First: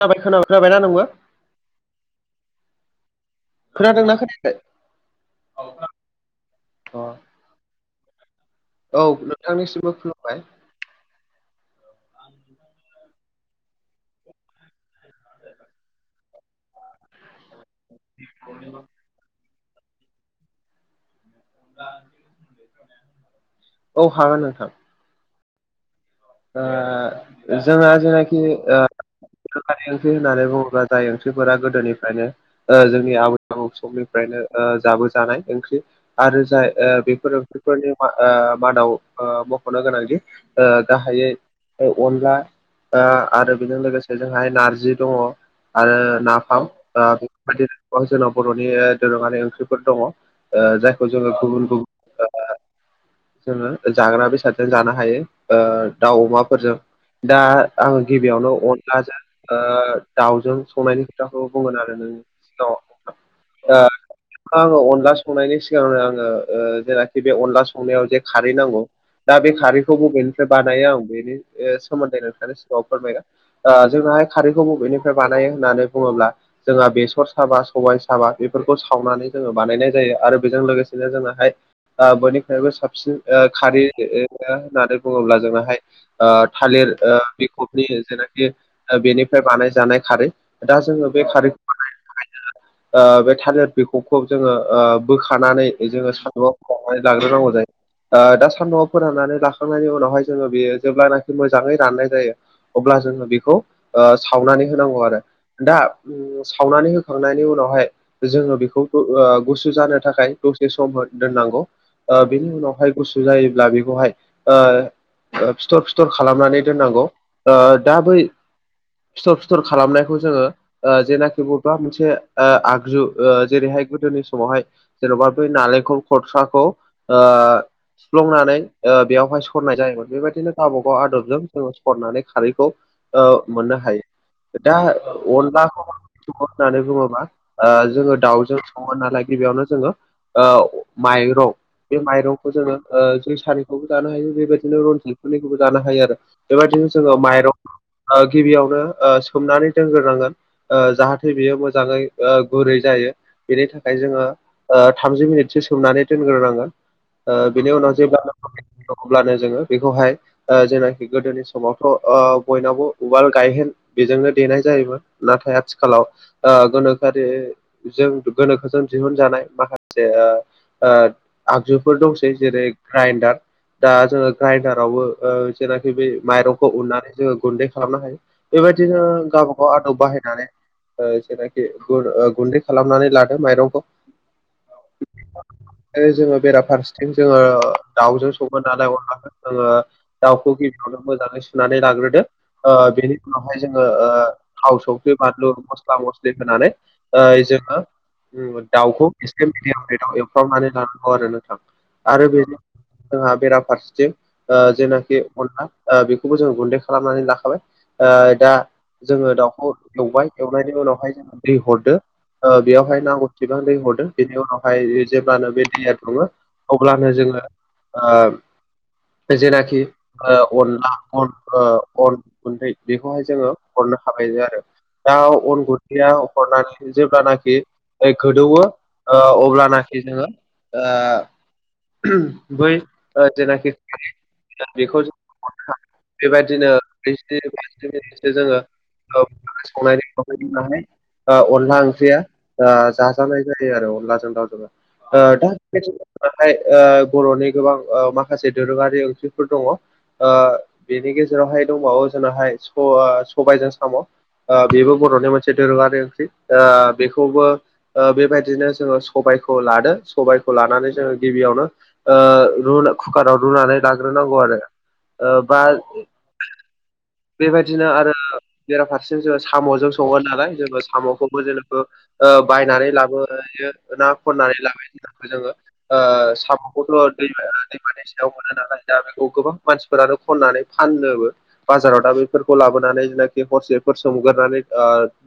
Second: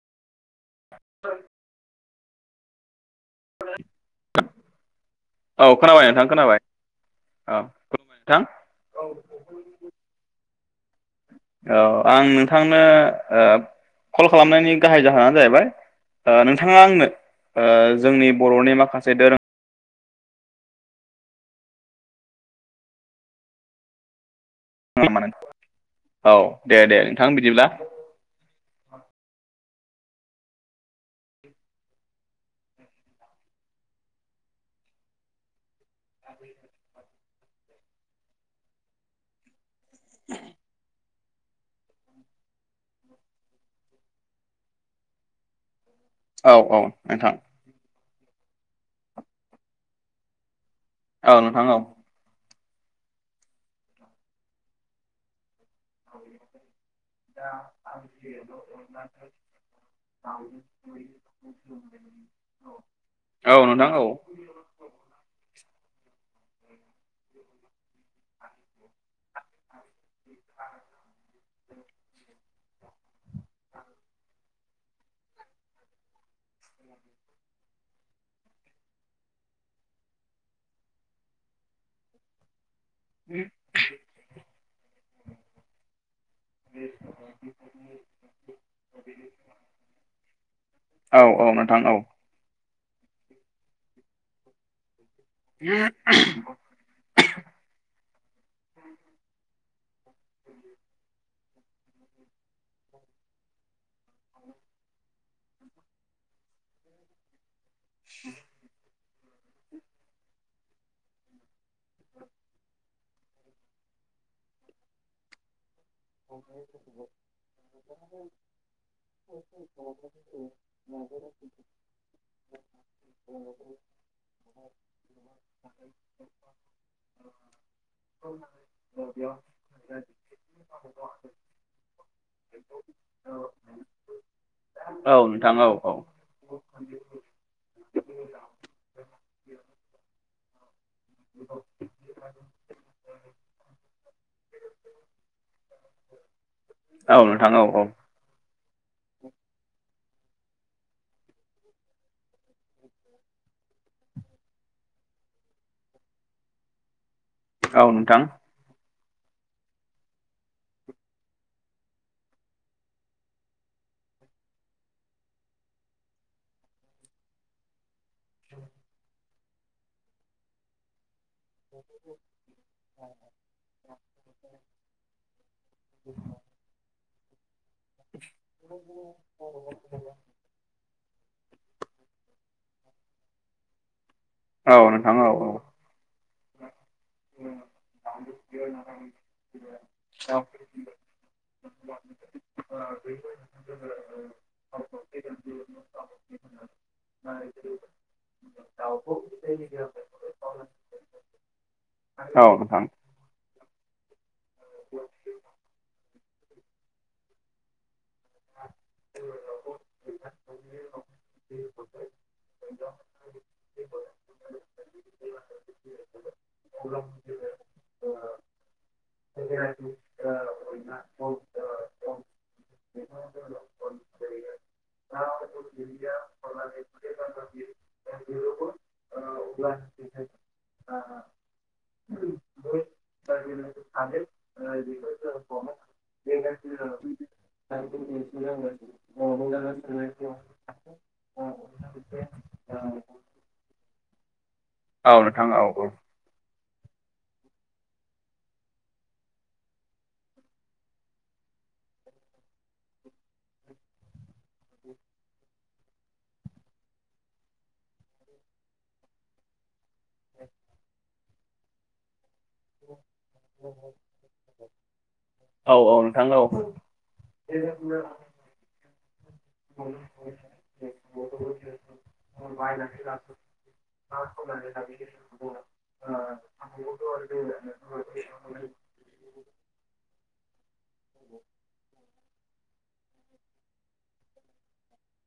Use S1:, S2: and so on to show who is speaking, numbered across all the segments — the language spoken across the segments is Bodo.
S1: खोनाबाय खोनाबाय खोनाबायना नोंबो? खोनादोंना खोनाया
S2: औ खोनाबाय नोंथां खोनाबाय।
S1: अ
S2: औ खुलुमबाय नोंथां।
S1: औ नोंथांनिसिमबो खुलुमबाय।
S2: औ आं नोंथांनो ओ कल खालामनायनि गाहाय जाहोनानो जाहैबाय ओ नोंथाङा आंनो ओ जोंनि बर'नि माखासे दोरों
S1: [inaudible] औ हागोन नोंथां।
S2: [unintelligible] औ दे दे नोंथां
S1: ओ
S2: बिदिब्ला
S1: जोङो जेनाखि ओ गोनोखोआरि ओंख्रि होननानै बुङोब्ला जाय ओंख्रिफोरा गोदोनिफ्रायनो ओ जोंनि आबै-आबौ समनिफ्रायनो ओ जाबोजानाय ओंख्रि आरो जाय ओ बेफोरो ओंख्रिफोरनि ओ मादाव ओ मख'नो गोनांदि ओ गाहायै औ अनला ओ आरो बेजों लोगोसे जोंहाय नारजि दङ आरो
S2: औ
S1: नाफाम
S2: औ
S1: ओ
S2: नोंथां
S1: बेफोरबायदिनो ओ जोंनाव बर'नि ओ दोरोङारि ओंख्रिफोर दङ ओ जायखौ जोङो
S2: औ नोंथां
S1: गुबुन
S2: औ
S1: गुबुन ओ जोङो जाग्रा बेसादजों जानो हायो ओ दाउ-अमाफोरजों दा आङो गिबियावनो अनलाजों ओ दाउजों संनायनि खोथाखौ बुंगोन आरो नों ओ
S2: औ नोंथां औ
S1: आङो अनला संनायनि सिगांनो आङो ओ जेनाखि बे अनला संनायाव जे खारै नांगौ दा बे खारैखौ बबे बानायो आं बेनि ओ सोमोन्दै नोंथांनि सिगाङाव फोरमायगोन ओ जोंहा खा खौ बबेनिफ्राय बानायो होननानै बुङोब्ला जोंहा बेसर साबा, सबाय साबा बेफोरखौ सावनानै जोङो बानायनाय जायो आरो बेजों लोगोसेनो जोङोहाय ओ बयनिख्रुइबो साबसिन ओ खारैओ होननानै बुङोब्ला जोंनाहाय ओ थालिर ओ बिगुरनि जेनाखि ओ बेनिफ्राय बानायजानाय खारै दा जोङो
S2: औ
S1: बे
S2: औ
S1: खारैखौ
S2: नोंथां औ
S1: बानायनो जोङो ओ बे थालिर बिखबखौ जोङो ओ बोखानानै जोङो साव खौहाय लाग्रोनांगौ जायो दा सान्दुंआव फोरननानै ला खांनायनि उनावहाय जोङो बेयो जेब्लानाखि मोजाङै राननाय जायो अब्ला जोङो बेखौ ओ सावनानै होनांगौ आरो दा ओ सावनानै होखांनायनि उनाव बेहाय जोङो बेखौ ओ गुसु जानो थाखाय दसे सम दोननांगौ। ओ बेनि उनावहाय गुसु जायोब्ला बेखौहाय ओ ओ फिथर फि खालामनानै दोननांगौ ओ दा बै फिथर फिथर खालामनायखौ जोङो ओ जेनाखि बबेबा मोनसे ओ आगजु ओ जेरैहाय गोदोनि समावहाय जेन'बा बेै नालेंखल खरसाखौ ओ सुफ्लंनानै ओ बेवहाय सरनाय जायोमोन बेबायदिनो गावबागाव आदबजों जोङो सरनानै खारैखौ ओ मोननो हायो। दा
S2: औ नोंथां औ
S1: अनलाखौ
S2: औ
S1: संङो होननानै बुङोबा ओ जोङो दाउजों सङो नालाय गिबियावनो जोङो ओ माइरं बे माइरंखौ जोङो ओ खारै खौबो जानो हायो बेबायदिनो रनजितफोरनिखौबो जानो हायो आरो बेबायदिनो जोङो
S2: औ नोंथां औ
S1: माइरं
S2: औ
S1: ओ गिबियावनो ओ सोमनानै दोनगोर नांगोन ओ जाहाथे बेयो मोजाङै ओ गुरै जायो बेनि थाखाय जोङो ओ थामजि मिनिटसो सोमनानै दोनगोर नांगोन ओ बिनि
S2: औ
S1: उनाव जेब्ला
S2: नोंथां
S1: अब्लानो जोङो बेखौहाय ओ जेनाखि गोदोनि समावथ' ओ बयनावबो उवाल-गायहेन बेजोंनो देनाय जायोमोन। नाथाय आथिखालाव ओ गोनोखोआरि जों गोनोखोजों दिहुनजानाय माखासे ओ ओ आगजुफोर दंसै जेरै ग्राइडार दा जोङो ग्राइडारावबो ओ जेनाखि बे माइरंखौ उननानै जोङो गुन्दै खालामनो हायो बेबायदिनो गावबा गाव आदब बाहायनानै ओ जेनाखि खुरै ओ गुन्दै खालामनानै लादो माइरंखौ।
S2: औ नोंथां औ औ
S1: ओ जोङो बेराफारसेथिं जोङो दाउजों संगोन नालाय अनलाखौ जोङो दाउखौ गिबियावनो मोजाङै सुनानै लाग्रोदो। ओ बेनि उनावहाय जोङो ओ थाव संख्रि बानलु मस्ला मस्लि होनानै ओ जोङो उम दाउखौ एसे मिदियाम फ्लेदाव एव फ्रामनानै लानांगौ आरो नोंथां आरो
S2: औ
S1: बेनो
S2: नोंथां औ
S1: जोंहा बेराफारसेथिं ओ जेनाखि अनला ओ बेखौबो जों गुन्दै खालामनानै लाखाबाय। ओ दा जोङो दाउखौ एवबाय एवनायनि उनावहाय जोङो दै हरदो। ओ बेयावहाय ना हसेबां दै हरदों बेनि उनावहाय जेब्लानो बे दैया दङो अब्लानो जोङो ओ जेनाखि ओ अनला अन ओ अन गुन्दै बेखौहाय जोङो हरनो हाबाय जायो आरो। दा अन गुथिया हखरनानै जेब्लानाखि गोदौयो ओ अब्लानाखि जोङो ओ बै ओ जेनाखि [unintelligible] बेखौ बेबायदिनो [unintelligible] जोङो [unintelligible] ओ अनला ओंख्रिया ओ जाजानाय जायो आरो अनलाजों दाउजों। ओ दा [unintelligible] ओ बर'नि गोबां ओ माखासे दोरोङारि ओंथिफोर दङ। ओ बेनि गेजेरावहाय दंबावो जोंनावहाय स ओ ़स'ओ सबायजों साम'। ओ बेबो बर'नि मोनसे दोरोङारि ओंख्रि ओ बेखौबो ओ बेबायदिनो जोङो सबायखौ लादों। सबायखौ लानानै जोङो गिबियावनो ओ कुकाराव रुनानै लाग्रोनांगौ आरो ओ बा
S2: औ
S1: बेबायदिनो आरो बेराफारसेजों जोङो साम'जों सङो नालाय जोङो साम'खौबो जेनेखो ओ बायनानै लाबोयो ना खननानै लाबोयो बेखौबो जोङो ओ साम' दै दैमा दै सायाव मोनो नालाय दा बेखौ गोबां मानसिफोरानो खननानै फाननोबो बाजाराव दा बेफोरखौ लाबोनानै जेनाखि हरसेफोर सोमगोरानै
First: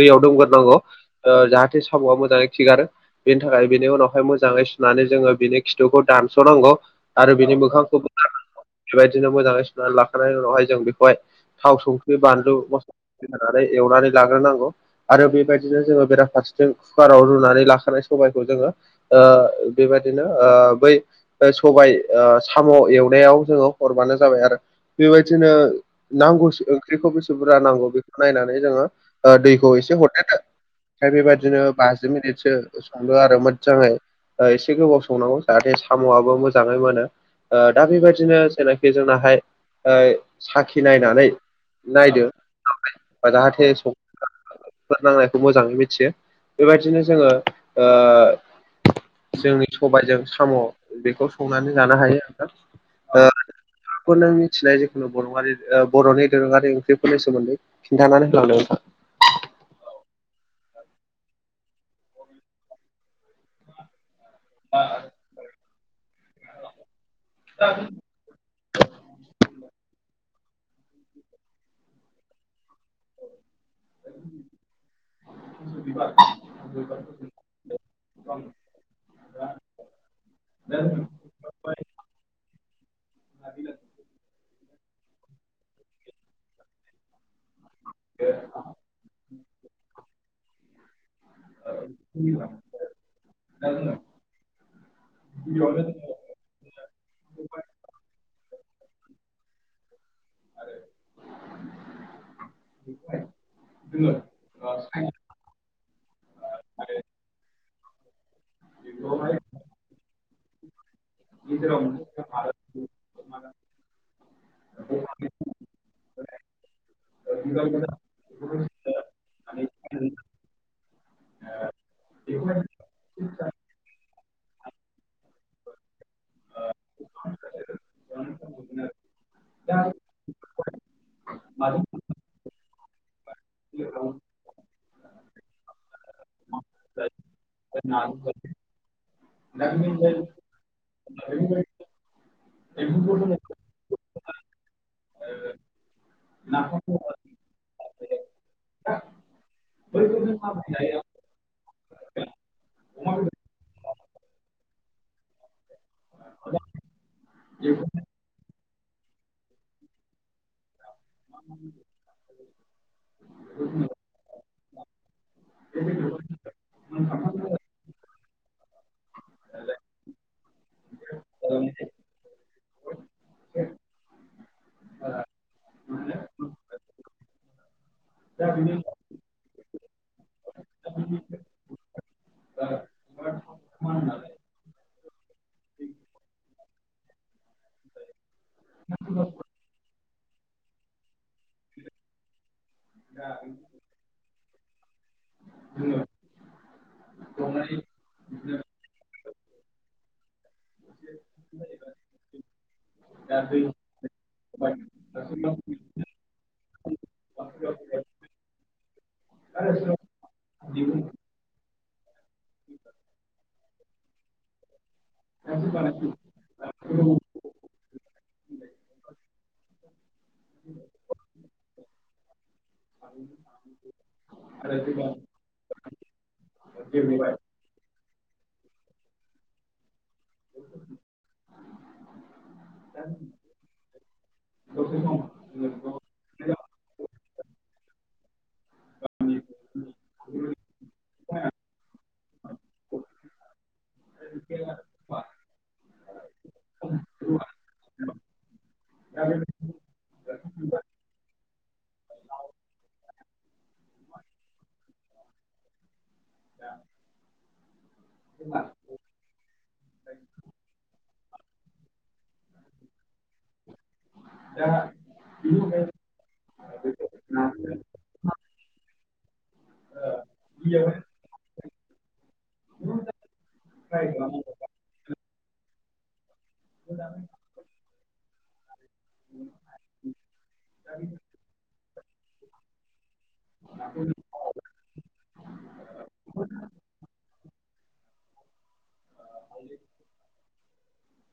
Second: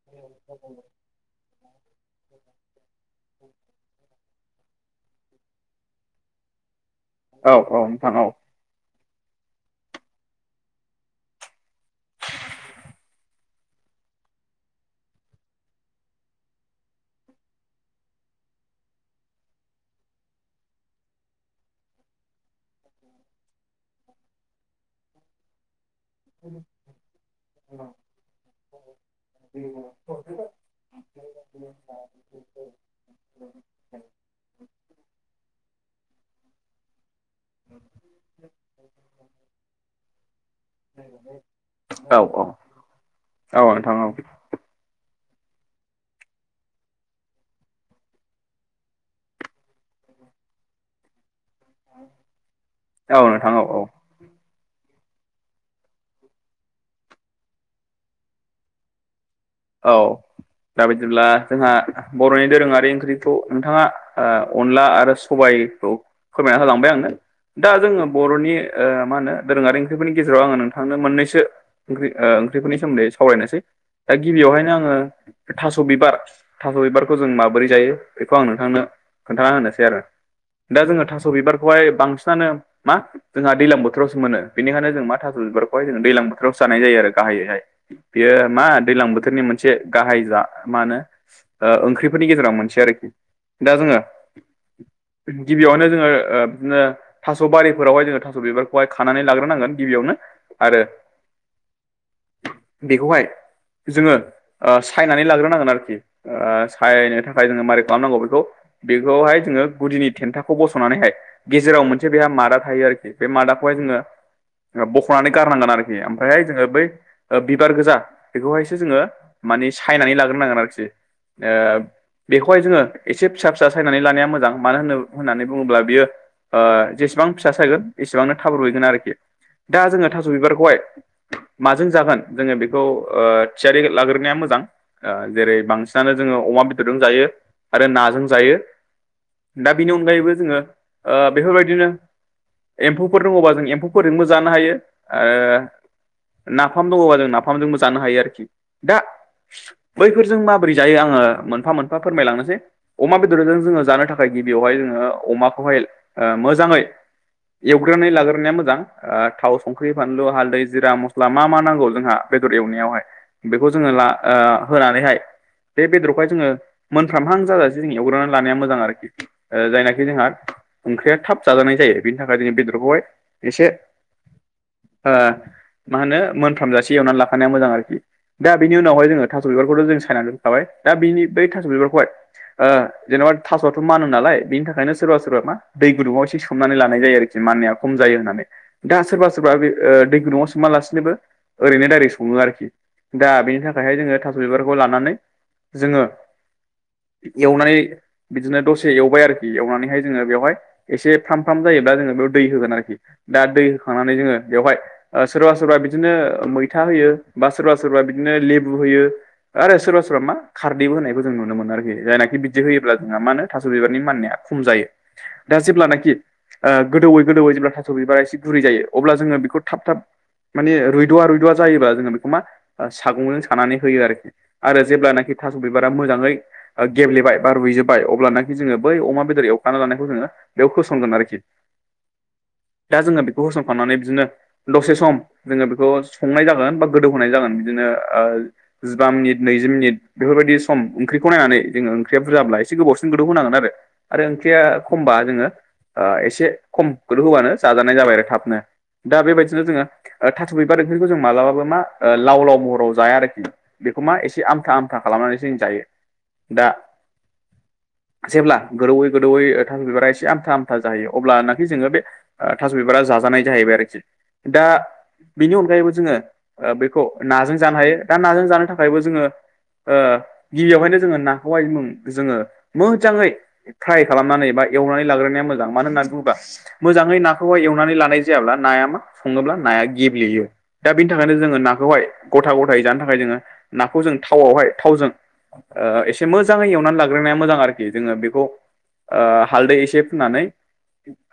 S1: दैयाव दोमगोरोनांगौ जाहाथे साम'आ मोजाङै खिगारो बेनि थाखाय बिनि उनावहाय मोजाङै सुनानै जोङो बिनि खिथुखौ दानस'नांगौ आरो बिनि
S2: औ नोंथां औ
S1: मोखांखौबोनांगौ बेबायदिनो मोजाङै सुनानै लाखांनायनि उनावहाय जों बेखौहाय थाव संख्रि बानलु मस्ला होननानै एवनानै लाग्रोनांगौ आरो बेबायदिनो जोङो बेराफारसेथिं कुकाराव रुनानै लाखानाय सबायखौ जोङो ओ बेबायदिनो बै सबाय साम' एवनायाव जोङो हरबानो जाबाय आरो बेबायदिनो नांगौ ओंख्रिखौ बेसे बुरजा नांगौ बेखौ नायनानै जोङो ओ दैखौ एसे हरदेरदो ओमफ्राय बेबायदिनो बाजि मिनिटसो संदो आरो मोजाङै एसे गोबाव संनांगौ जाहाथे खाम'आबो मोजाङै मोनो। ओ दा बेबायदिनो जायनाखि जोंनाहाय ओ साखि नायनानै
S2: औ
S1: नायदो
S2: औ
S1: जाहाथे स
S2: नोंथां औ
S1: नांनायखौ मोजाङै मिथियो बेबायदिनो जोङो ओ जोंनि सबायजों साम' बेखौ संनानै जानो हायो नोंथां
S2: औ नोंथां औ औ
S1: ओ खौ नों मिथिनाय जखुनु बरङारि बर'नि दोरोङारि ओंख्रिफोरनि सोमोन्दै खिन्थानानै होलांदों
S2: औ दा बायदिब्ला जोंहा बर'नि दोरोङारि ओंख्रिखौ नोंथाङा अनला आरो सबायखौ फोरमायना हालांबाय आंनो दा जोङो बर'नि ओ मा होनो दोरोङारि ओंख्रिफोरनि गेजेराव आङो नोंथांनो मोननैसो ओंख्रिओ ओंख्रिफोरनि सोमोन्दै सावरायनोसै दा गिबियावहायनो आङो थास' बिबार थास' बिबारखौ जों माबोरै जायो बेखौ आं नोंथांनो खोन्थाना होनोसै आरो दा जोङो थास' बिबारखौहाय बांसिनानो मा जोंहा दैलां बोथोरावसो मोनो बेनिखायनो जों मा थास' बिबारखौहाय जों दैलां बोथोराव जानाय जायो आरो गाहायैहाय बेयो मा दैलां बोथोरनि मोनसे गाहाय जा मा होनो ओ ओंख्रिफोरनि गेजेराव मोनसे आरोखि दा जोङो गिबियावनो जोङो बिदिनो थास' बारिफोरावहाय जोङो थास' बिबारखौहाय खानानै लाग्रोनांगोन गिबियावनो आरो बेखौहाय जोङो ओ सायनानै लाग्रोनांगोन आरोखि सायनो थाखाय जोङो मारै खालामनांगौ बेखौ बेखौहाय जोङो गुदिनि थेन्थाखौ बस'नानैहाय गेजेराव मोनसे बेहा मादा थायो आरोखि बे मादाखौहाय जोङो बख'नानै गारनांगोन आरोखि ओमफ्रायहाय जोङो बै बिबार गोजा बेखौहाय जोङो माने सायनानै लाग्रोनांगोन आरोखि ओ बेखौहाय जोङो एसे फिसा फिसा सायनानै लानाया मोजां मानो होनो होननानै बुङोब्ला बियो ओ जेसेबां फिसा सायगोन एसेबांनो था रुयगोन आरोखि दा जोङो थास' बिबारखौहाय माजों जागोन जोङो बेखौ थियारि लाग्रोनाया मोजां जेरै बांसिनानो जोङो अमा जों जायो आरो नाजों जायो दा बिनि अनगायैबो जोङो ओ बेफोरबायदिनो एम्फौफोर दङबा जों एम्फौ ओरैजोंबो जानो हायो। ओ नाफाम दङबा जों नाफामजोंबो जानो हायो आरोखि दा बैफोरजों माबोरै जायो आङो मोनफा मोनफा फोरमायलांनोसै अमा बेदरजों जोङो जानो थाखाय गिबियावहाय जोङो अमाखौहाय मोजाङै एवग्रोनानै लाग्रोनाया मोजां ओ थाव संख्रि फानलु हालदै जिरा मस्ला मा मा नांगौ जोंहा बेदर एवनायावहाय बेखौ जोङो ला ओ होनानैहाय बे बेदरखौहाय जोङो मोनफ्रामहां जाजासे जों एवग्रनानै लानाया मोजां आरोखि ओ जायनाखि जोंहा ओंख्रिया थाब जाजानाय जायो बेनि थाखाय जों बेदरखौहाय एसे ओ मा होनो मोनफ्राम जासे एवनानै लाखानाया मोजां आरोखि दा बेनि उनावहाय जोङो थास' बिबारखौथ' जों सायनानै दोनखाबाय दा बिनि बै थास' बिबारखौहाय ओ जेन'बा थास' आथ' मानो नालाय बिनि थाखायनो सोरबा-सोरबा मा दै गुदुंङाव एसे सोमनानै लानाय जायो आरोखि माननाया खम जायो होननानै दा सोरबा-सोरबा बे ओ दै गुदुङआव सोमालासिनोबो ओरैनो दायरै सङो आरोखि दा बेनि थाख हाय जोङो थास' बिबारखौ लानानै जोङो एवनानै बिदिनो दसे एवबाय आरोखि एवनानैहाय जोङो बेवहाय एसे फ्राम-फ्राम जायोब्ला जोङो बेयाव दै होगोन आरोखि दा दै थांनानै जोङो बेयावहाय ओ सोरबा-सोरबा बिदिनो मैथा होयो बा सोरबा सोरबा बिदिनो लेबु होयो आरो सोरबा- सोरबा मा खारदैबो होनायखौ जों नुनो मोनो आरोखि जायनाखि बिदि होयोब्ला जोंहा मा होन थास' बिबारनि माननाया खम जायो दा जेब्लानाखि ओ गोदौयै गोदौयो जेब्ला थास' बिबार एसे गुरै जायो अब्ला जोङो बेखौ थाब थाब माने रुदुवा रुदुव जायोबा जोङो बेखौ मा सागंजों सानानै होयो आरोखि आरो जेब्लानाखि थास' बिबारा मोजाङै गेब्लेबाय बा रुजोबबाय अब्लाखि जोङो बै अमा बेदरयाव खा जानायखौ जोङो बेयाव होसनगोन आरोखि। दा जोङो बेखौ होसनखानानै बिदिनो दसे सम जोङो बेखौ संनाय जागोन बा गोदौहोनाय जागोन बिदिनो जिबा मिनिट नैजि मिनिट बेफोरबायदि सम ओंख्रिखौ नायनानै जोङो ओंख्रिया बुरजाब्ला एसे गोबावसिन गोदौ होनांगोन आरो आरो ओंख्रिया खमबा जोङो ओ एसे खमखौल होबानो जाजानाय जाबाय आरो थाबनो दा बेबायदिनो जोङो ओ थास' बिबार ओंख्रिखौ जों मालाबाबो मा ओ लाव-लाव महराव जाया आरोखि बेखौ मा एसे आमथा आमथा खालामनानैसो जायो। दा जेब्ला गोरौै गोदौयै ओ थास' बिबारा एसे आमथा आमथा जाहैयो अब्लानाखि जोङो बे ओ थास' बिबारा जाजानाय जाहैबाय आरोखि दा बेनि अनगायैबो जोङो ़ बेखौ नाजों जानो हाय दा नाजों जानो थाखायबो जोङो ओ गिबियावहायनो जोङो नाखौहाय उम जोङो मोजाङै फ्राय खालामनानै बा एवनानै लाग्रोनाया मोजां मानो होननानै बुङोबा मोजाङै नाखौहाय एवनानै लानाय जायाब्ला नाया मा सङोब्ला नाया गेब्लेयो दा बिनि थाखायनो जोङो नाखौहाय गथा-गथायै जानो थाखाय जोङो नाखौ जों थावआवहाय थावजों ओ एसे मोजाङै एवनानै लाग्रोनाया मोजां आरोखि जोङो बेखौ ओ हालदै एसे फुनानै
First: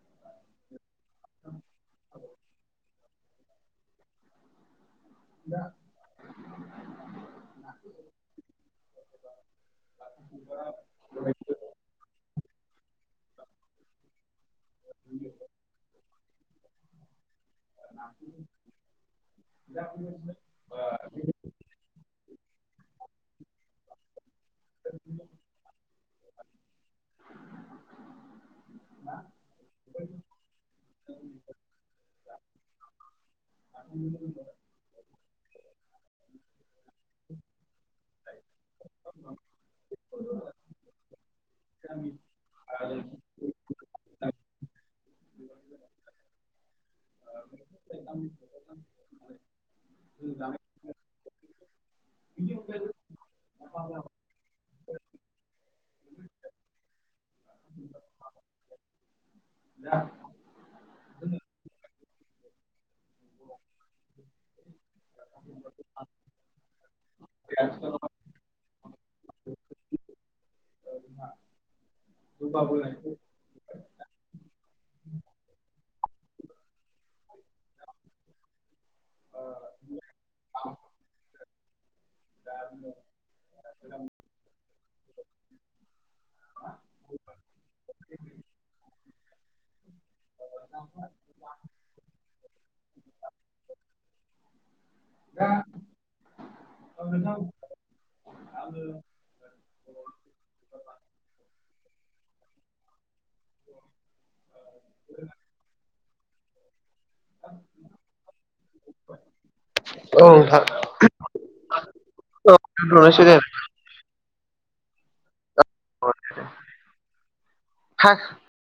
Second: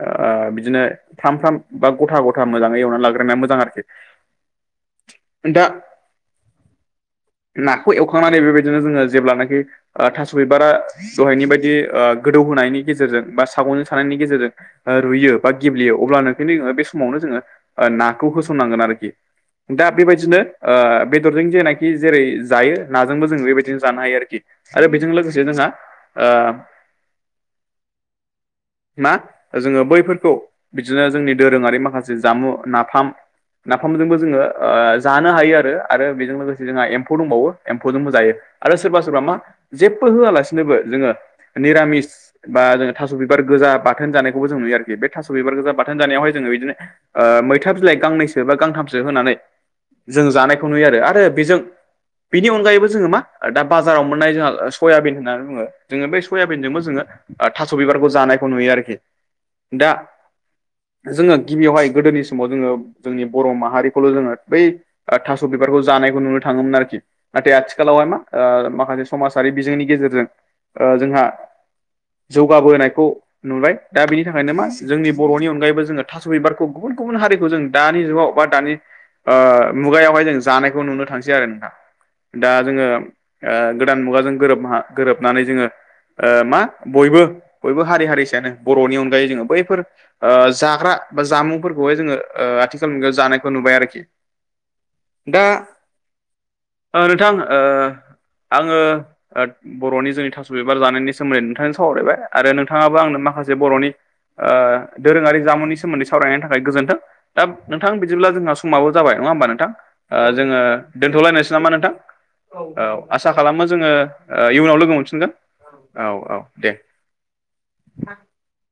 S2: ओ बिदिनो फामफ्राम बा गथा-गथा मोजाङै एवना लाग्रोना मोजां आरोखि दा नाखौ एवखांनानै बेबायदिनो जोङो जेब्लानाखि ओ थास' बिबारा दहायनि बायदि ओ गोदौ होनायनि गेजेरजों बा सागंनि सानायनि गेजेरजों ओ रुयो बा गेब्लेयो अब्लानोंखोनि ओ बे समावनो जोङो ओ नाखौ होसननांगोन आरोखि दा बेबायदिनो ओ बेदरजों जेना कि जेरै जायो नाजोंबो जों बेबायदिनो जानो हायो आरोखि आरो बेजों लोगोसे जोंहा ओ मा जोङो बैफोरखौ बिदिनो जोंनि दोरोङारि माखासे जामु नाफाम-नाफामजोंबो जोङो ओ जानो हायो आरो-आरो बेजों लोगोसे जोंहा एम्फौ दंबावो एम्फौजोंबो जायो आरो सोरबा-सोरबा मा जेबबो होआलासिनोबो जोङो निरामिस बा जोङो थास' बिबार गोजा बाथोन जानायखौबो जों नुयो आरोखि बे थास' बिबार गोजा बाथोन जानायावहाय जोङो बिदिनो ओ मैथा बिलाइ गांनैसो बा गांथामसो होनानै जों जानायखौ नुयो आरो आरो बेजों बिनि अनगायैबो जोङो मा दा बाजाराव मोननाय जोंहा सयाबिन होननानै बुङो जोङो बे सयाबिनजोंबो जोङो थास' बिबारखौ जानायखौ नुयो आरोखि दा जोङो गिबियावहाय गोदोनि समाव जोङो जोंनि बर' माहारिखौल' जोङो बै ओ थास' बिबारखौ जानायखौ नुनो थाङोमोन आरोखि नाथाय आथिखालावहाय मा ओ माखासे समाजारि बिजोंनि गेजेरजों ओ जोंहा जौगाबोनायखौ नुबाय दा बिनि थाखायनो मा जोंनि बर'नि अनगायैबो जोङो थास' बिबारखौ गुबुन गुबुन हारिखौ जों दानि जुगाव बा दानि ओ मुगायावहाय जों जानायखौ नुनो थांसै आरो नोंथां। दा जोङो गोदान मुगाजों गोरोबना गोरोबनानै जोङो ओ मा बयबो बयबो हारि हारिसायानो बर'नि अनगायै जोङो बैफोर ओ जाग्रा बा जामुंफोरखौहाय जोङो आथिखाल मुगायाव जानायखौ नुबाय आरोखि। दा ओ नोंथां ओ आङो बर'नि जोंनि थास' बिबार जानायनि सोमोन्दै नोंथांजों सावरायबाय। आरो नोंथाङाबो आंनो माखासे बर'नि ओ दोरोङारि जामुंनि सोमोन्दै सावरायनायनि थाखाय गोजोन्थों। दा नोंथां बिदिब्ला जोंहा समाबो [unintelligible] नङा होनबा नोंथां ओ
S1: औ
S2: जोङो
S1: नोंथां
S2: दोनथ'लायनोसै नामा नोंथां औ औ
S1: दोनथ'नोसै
S2: आसा
S1: दे
S2: खालाम माजोङो ओ इयुनाव लोगो मोनफिनगोन औ औ दे।
S1: हा